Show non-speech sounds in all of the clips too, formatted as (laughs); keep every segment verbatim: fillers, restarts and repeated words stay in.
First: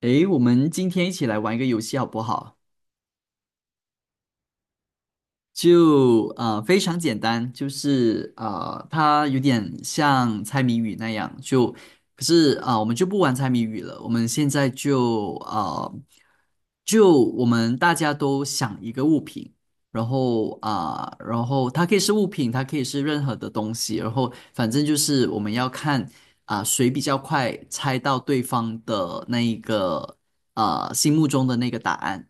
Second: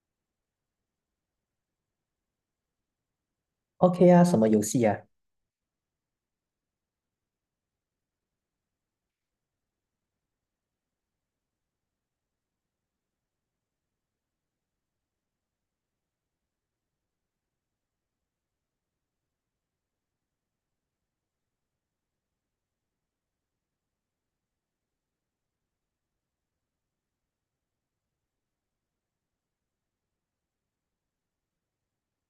诶，我们今天一起来玩一个游戏好不好？OK 啊，什么游戏啊就呃非常简单，就是呃它有点像猜谜语那样，就可是啊、呃我们就不玩猜谜语了，我们现在就啊，就我们大家都想一个物品，然后啊、然后它可以是物品，它可以是任何的东西，然后反正就是我们要看啊、谁比较快猜到对方的那一个呃心目中的那个答案。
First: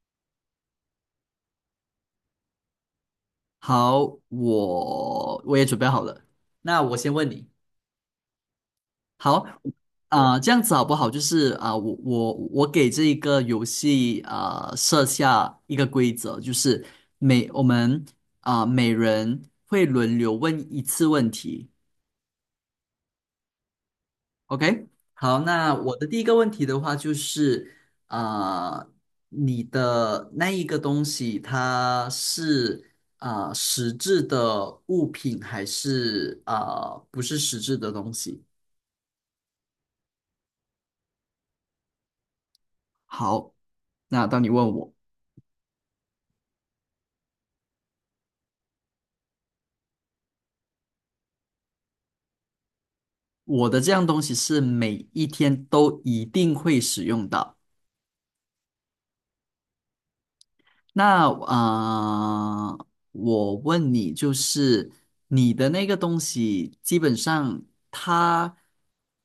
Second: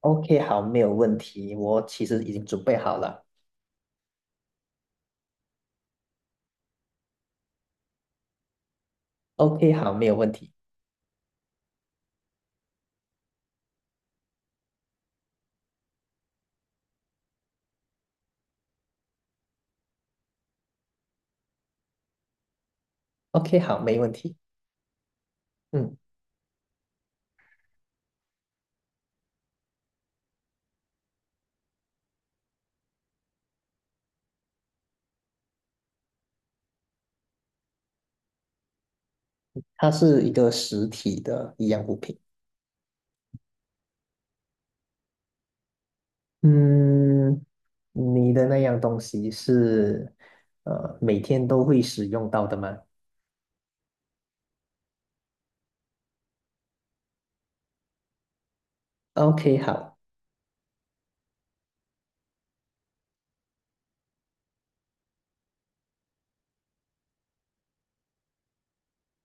？OK，好，没有问题。我其实已经准备好了。好。我我也准备好了。那我先问你。好。 OK，好，没有问啊、呃这题。样子好不好？就是啊、我我我给这一个游戏啊、呃设下一个规则，就是每我们啊、每人会轮流问一次问题。OK，好，没问题。OK，好，那嗯我嗯，的第一个问题的话就是，呃，你的那一个东西，它是啊呃实质的物品，还是啊呃不是实质的东西？它是一个实体的一样物品。好，那当你问我，嗯，你的那样东西是呃每天都会使用到的吗我的这样东西是每一天都一定会使用到。？OK，好。那啊、呃我问你，就是你的那个东西，基本上它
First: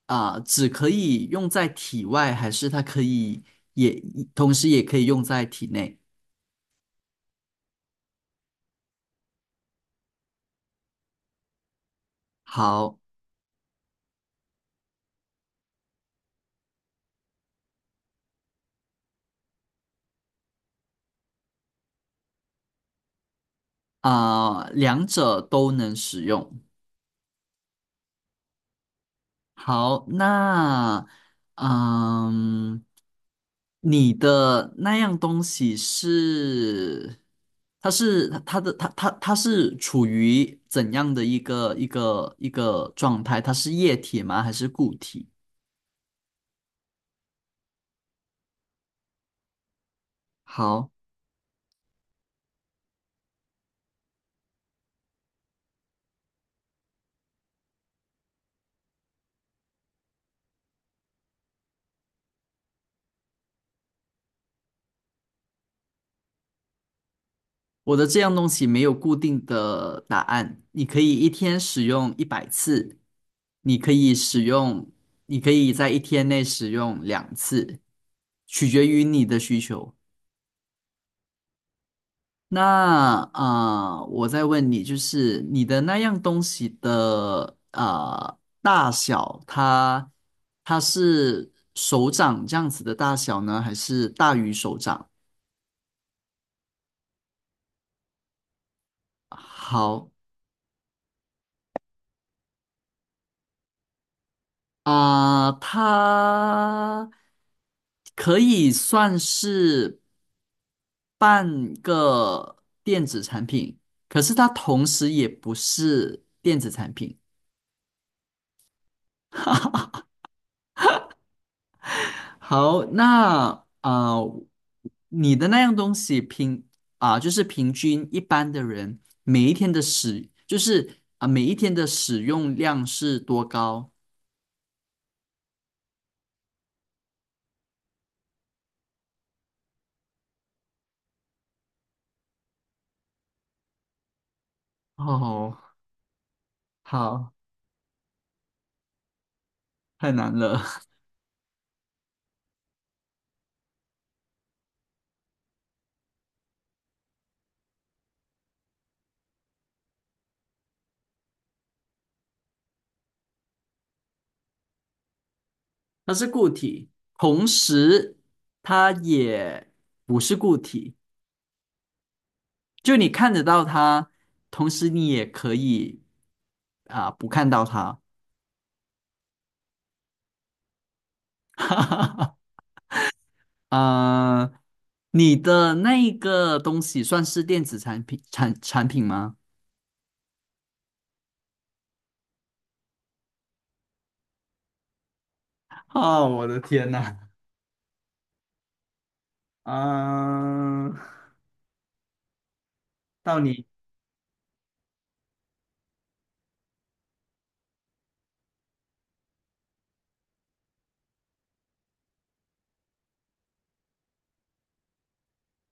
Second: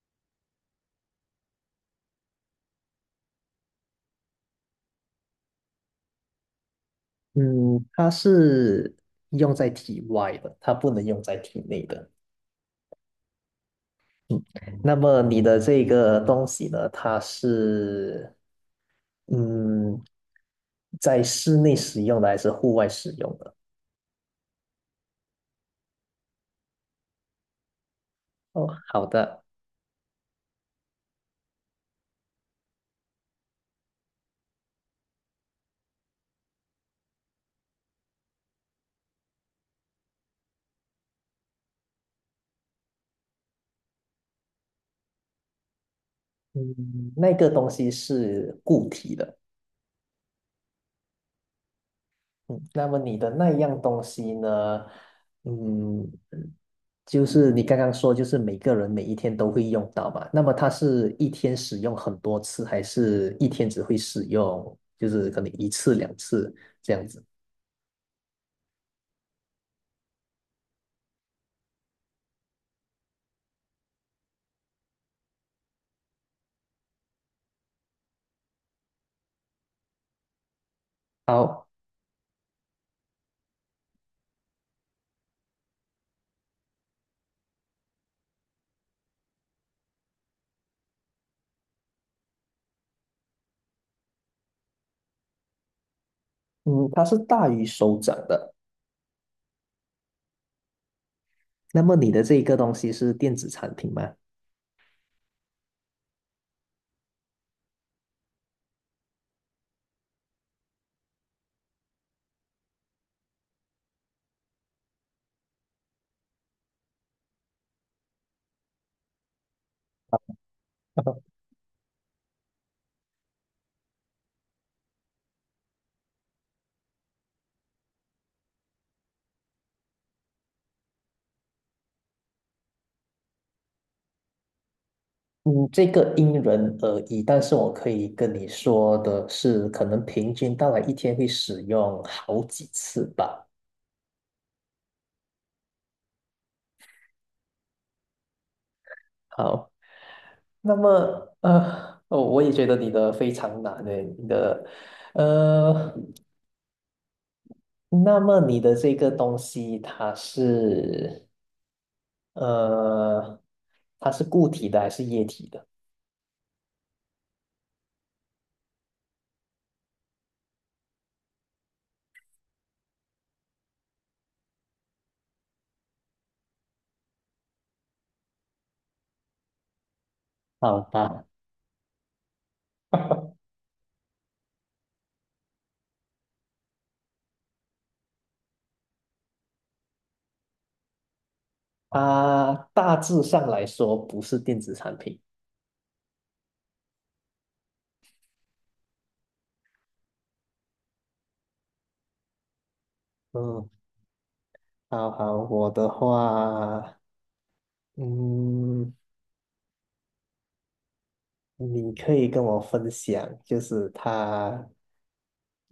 啊、只可以用在体外，还是它可以也同时也可以用在体内？嗯，它是用在体外的，它不能用在体内的。好。那么你的这个东西呢？它是嗯，在室内使用的还是户外使用的？啊、两者都能使用。哦，好的。好，那嗯，你的那样东西是，它是它的它它它是处于怎样的一个一个一个状态？它是液体吗？还是固体？嗯，那个东西是固体的。好，嗯，那么你的那样东西呢？嗯，就是你刚刚说，就是每个人每一天都会用到嘛。那么它是一天使用很多次，还是一天只会使用，就是可能一次两次这样子？我的这样东西没有固定的答案，你可以一天使用一百次，你可以使用，你可以在一天内使用两次，取决于你的需求。好，那啊、呃我再问你，就是你的那样东西的啊大小，它它是手掌这样子的大小呢，还是大于手掌？嗯，它是大于手掌的。好。那么你的这个东西是电子产品吗？啊、它可以算是半个电子产品，可是它同时也不是电子产品。(laughs) 好，那啊、呃你的那样东西平啊、就是平均一般的人每一天的使，就是啊、每一天的使用量是多高？嗯，这个因人而异，但是我可以跟你说的是，可能平均大概一天会使用好几次吧。哦，好，好，太难那了。么呃，哦，我也觉得你的非常难诶，你的呃，那么你的这个东西它是呃，它是固体的还是液体的？(laughs) 它是固体，同时它也不是固体，就你看得到它，同时你也可以啊、不看到它。好吧，(laughs) (laughs) 啊、你的那一个东西算是电子产品产产品吗？它大致上来说不是电子产品。啊，我的天呐，啊，到你。嗯，好好，我的话。嗯，你可以跟我分享，就是它，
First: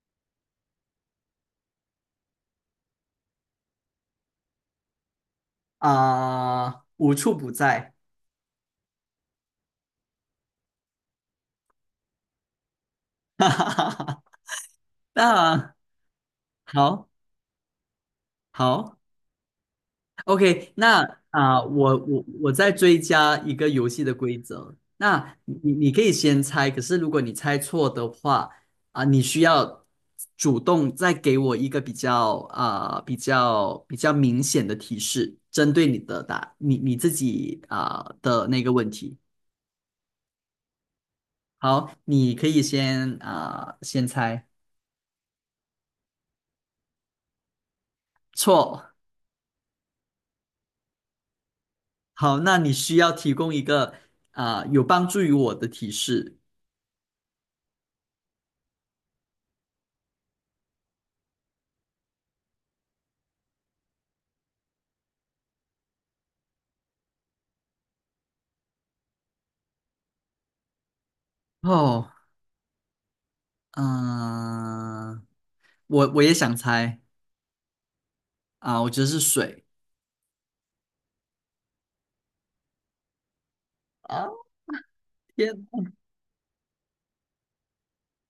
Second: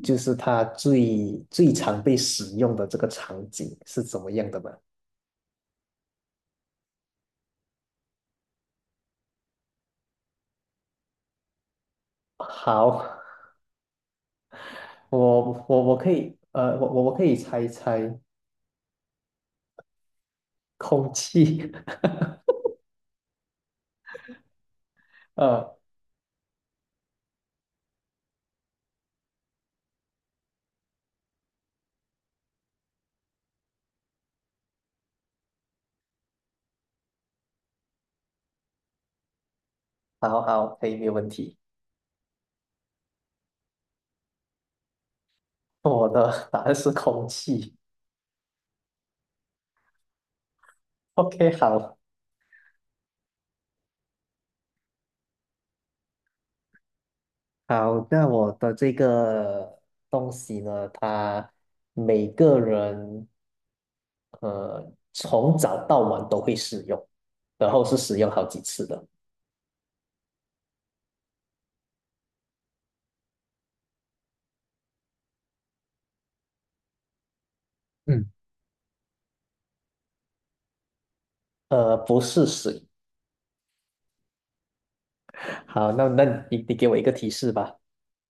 就是它最最常被使用的这个场景是怎么样的吗？啊，无处不在。好，(laughs) 哈哈哈哈。我那我我可以，呃，我我好我可以猜一猜好。OK，那空啊、气，我我我再追加一个游戏的规则。那 (laughs) 你呃，你可以先猜，可是如果你猜错的话，啊、你需要主动再给我一个比较啊、比较比较明显的提示，针对你的答你你自己啊、的那个问题。好好，可以，没有问题。好，你可以先啊、先猜。我的答案是空气。错。OK，好。好，那你需要提供一个啊、有帮助于我的提示。好，那我的这个东西呢，它每个人呃从早到晚都会使用，然后是使用好几次的。哦。嗯、我我也想猜。嗯，啊，我觉得是水。呃，不是水。啊，(laughs) 天，好，那那你你给我一个提示吧。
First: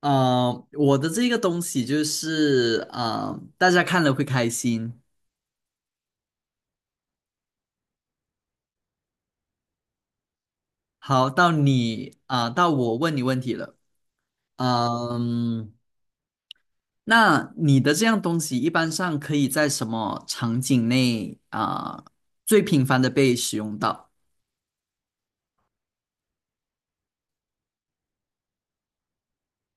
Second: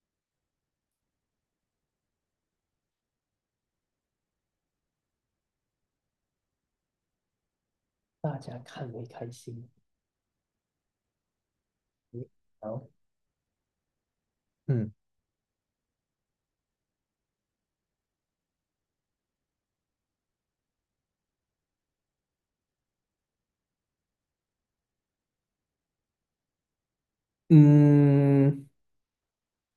呃，我的这个东西就是啊大家看了会开心。大家看会开心。好，到你啊、到好，我问你问题了。嗯，嗯，那你的这样东西一般上可以在什么场景内啊、最频繁的被使用到？嗯，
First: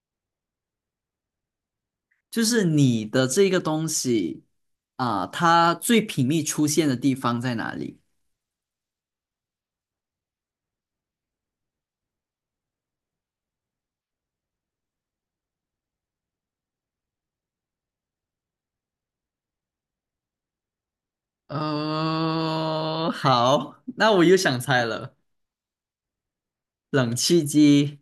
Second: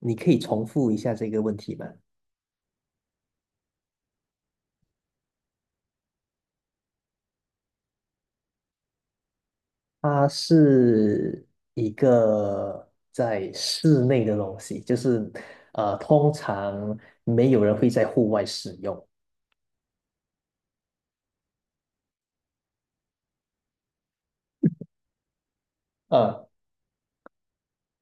你可以重复一下这个问题吗？就是你的这个东西啊、它最频密出现的地方在哪里？它是一个在室内的东西，就是呃，通常没有人会在户外使用。哦，好，那我又想猜了。呃冷气机。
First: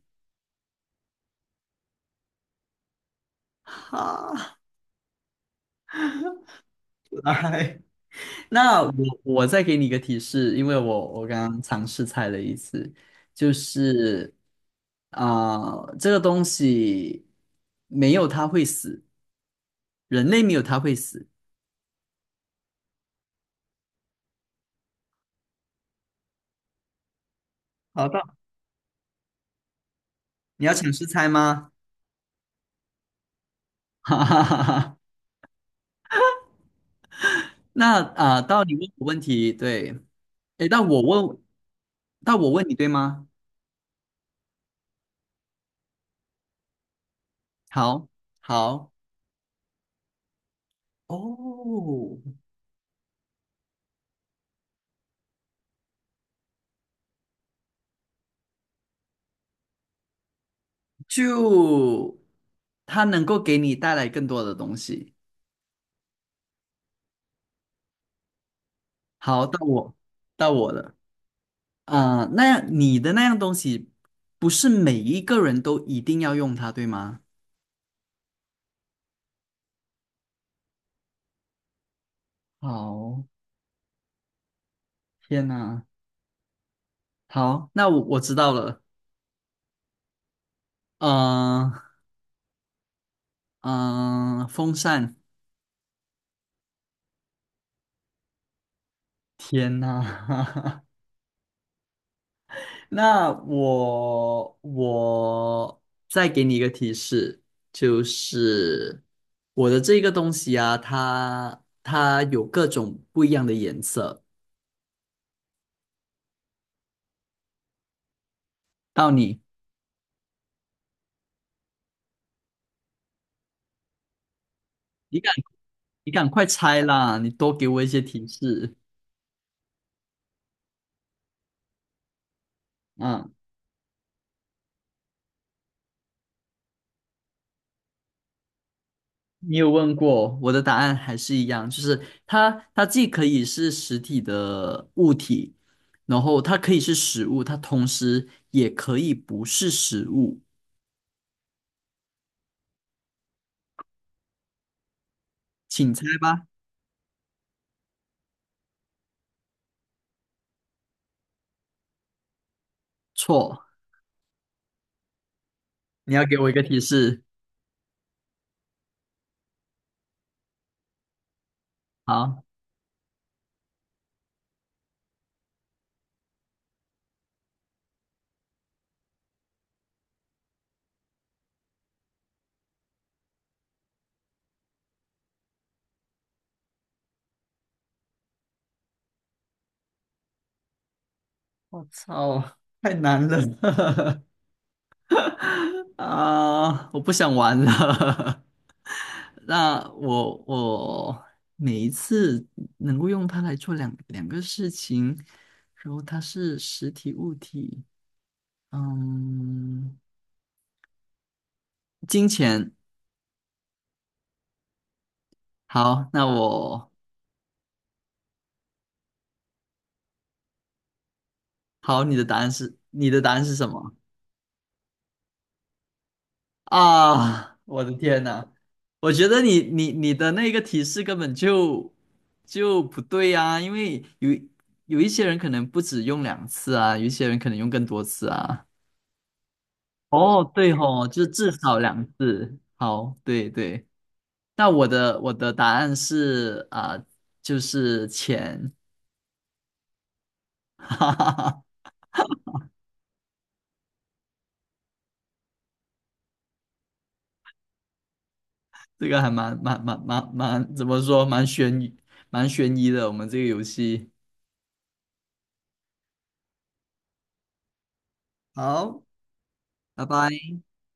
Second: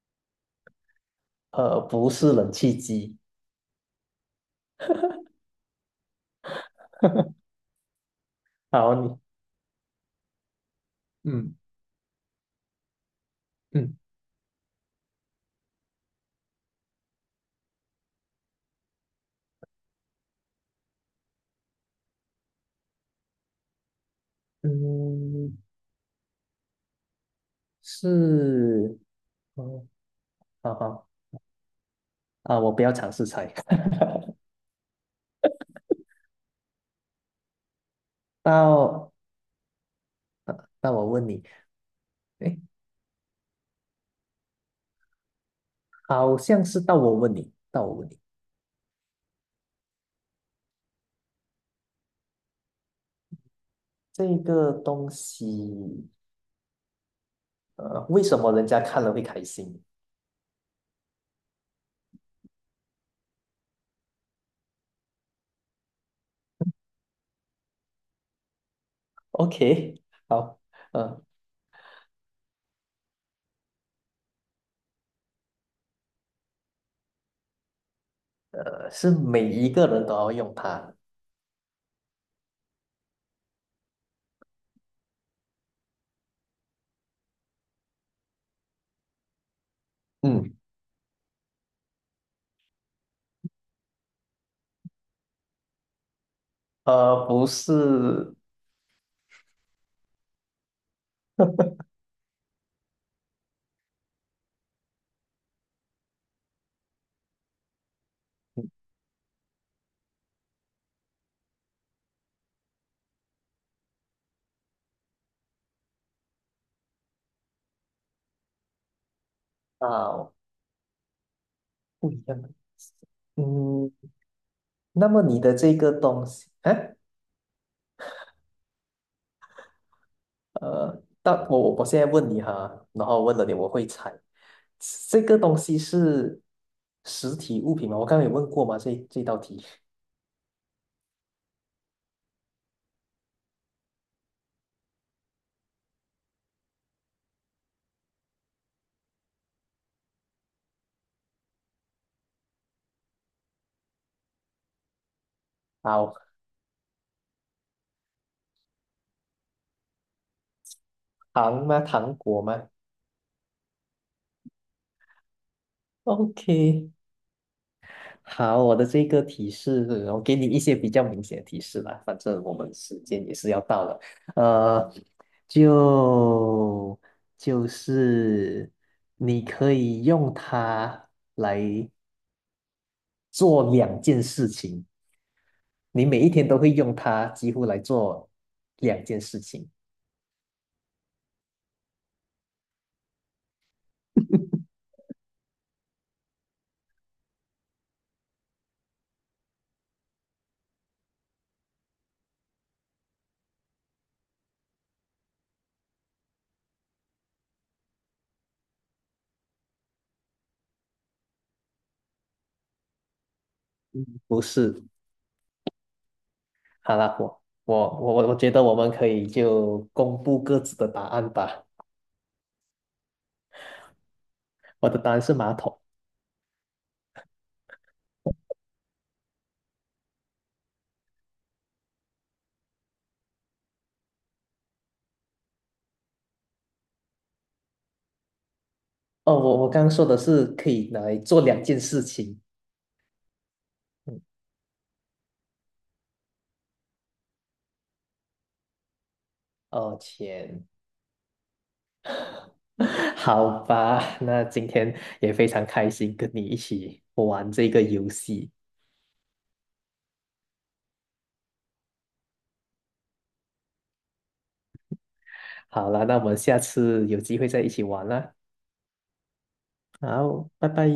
呃，不是冷气机。哈，(laughs) (laughs) 来，那我好，你我再给你一个提示，因为我我刚嗯刚尝试猜了一次，就嗯是啊、这个东西没有它会死，人类没有它会死。嗯，好的，是，嗯，你要好尝试好猜吗？啊，我不要尝试猜。(laughs) 哈 (laughs) 哈哈哈。那啊、到你问我到问题，对，诶，那那我我问问，你，那我诶，问你，对吗？好像是到我问你，到我好，问你，好。哦，这个东西，呃，为什么人家看了会开心？就它能够给你带来更多的东西。好，到我，OK，到好，我了。呃啊、那样你的那样东西，不是每一个人都一定要用它，对吗？呃，是每一个人都要用它，好，天呐。好，那我我知道了。嗯，嗯、嗯、风扇，呃，不是天呐。(laughs) 那我我再给你一个提示，就是我的这个东西啊，它它有各种不一样的颜色。到你，啊，不一样的。嗯，那你么赶你的这个你东赶快西，猜哎，啦！你多给我一些提示。呃，但我我我现在问你哈，然后嗯，问了你，我会猜，这个东西是实体物品吗？我刚刚有问过吗？这这道你题，有问过，我的答案还是一样，就是它它既可以是实体的物体，然后它可以是食物，它同时也可以不是食物。(laughs) 请猜好，吧。糖吗？糖果吗错。你要给我一个提？OK，示。好，我的这个提示，我给你一些比较明显的提示吧，反好，正我们时间也是要到了，呃，就就是你可以用它来做两件事情，你每一天都会用它，几乎来做两件事情，我操，太难了。 (laughs) 啊！我不想玩了。(laughs) 那我我每一次能够用它来做两两个事情，然后它是实体物体，嗯，金钱。不是好，那我好啦，我我我我觉得我们可以就公布各自的答案吧，好，你的答案是你的答案是什么？我的答案是马桶。啊，我的天呐，我觉得你你你的那个提示根本就就不对啊，因为有有一些人可能不止用两次啊，有一些人可能用更多次啊。哦，我我刚刚说的是哦，可对以拿吼，来就做至两少件事两情。次。好，对对。嗯，那我的我的答案是啊、就是钱。哦，钱，(laughs) 哈哈哈，(laughs) 好吧，那今天也非常开心跟你一起玩这个游戏。这个还蛮蛮蛮蛮蛮怎么说，蛮悬疑蛮悬疑的，我们这个游戏。好了，那我们下次有机会再一起玩啦。好，拜好，拜。拜拜。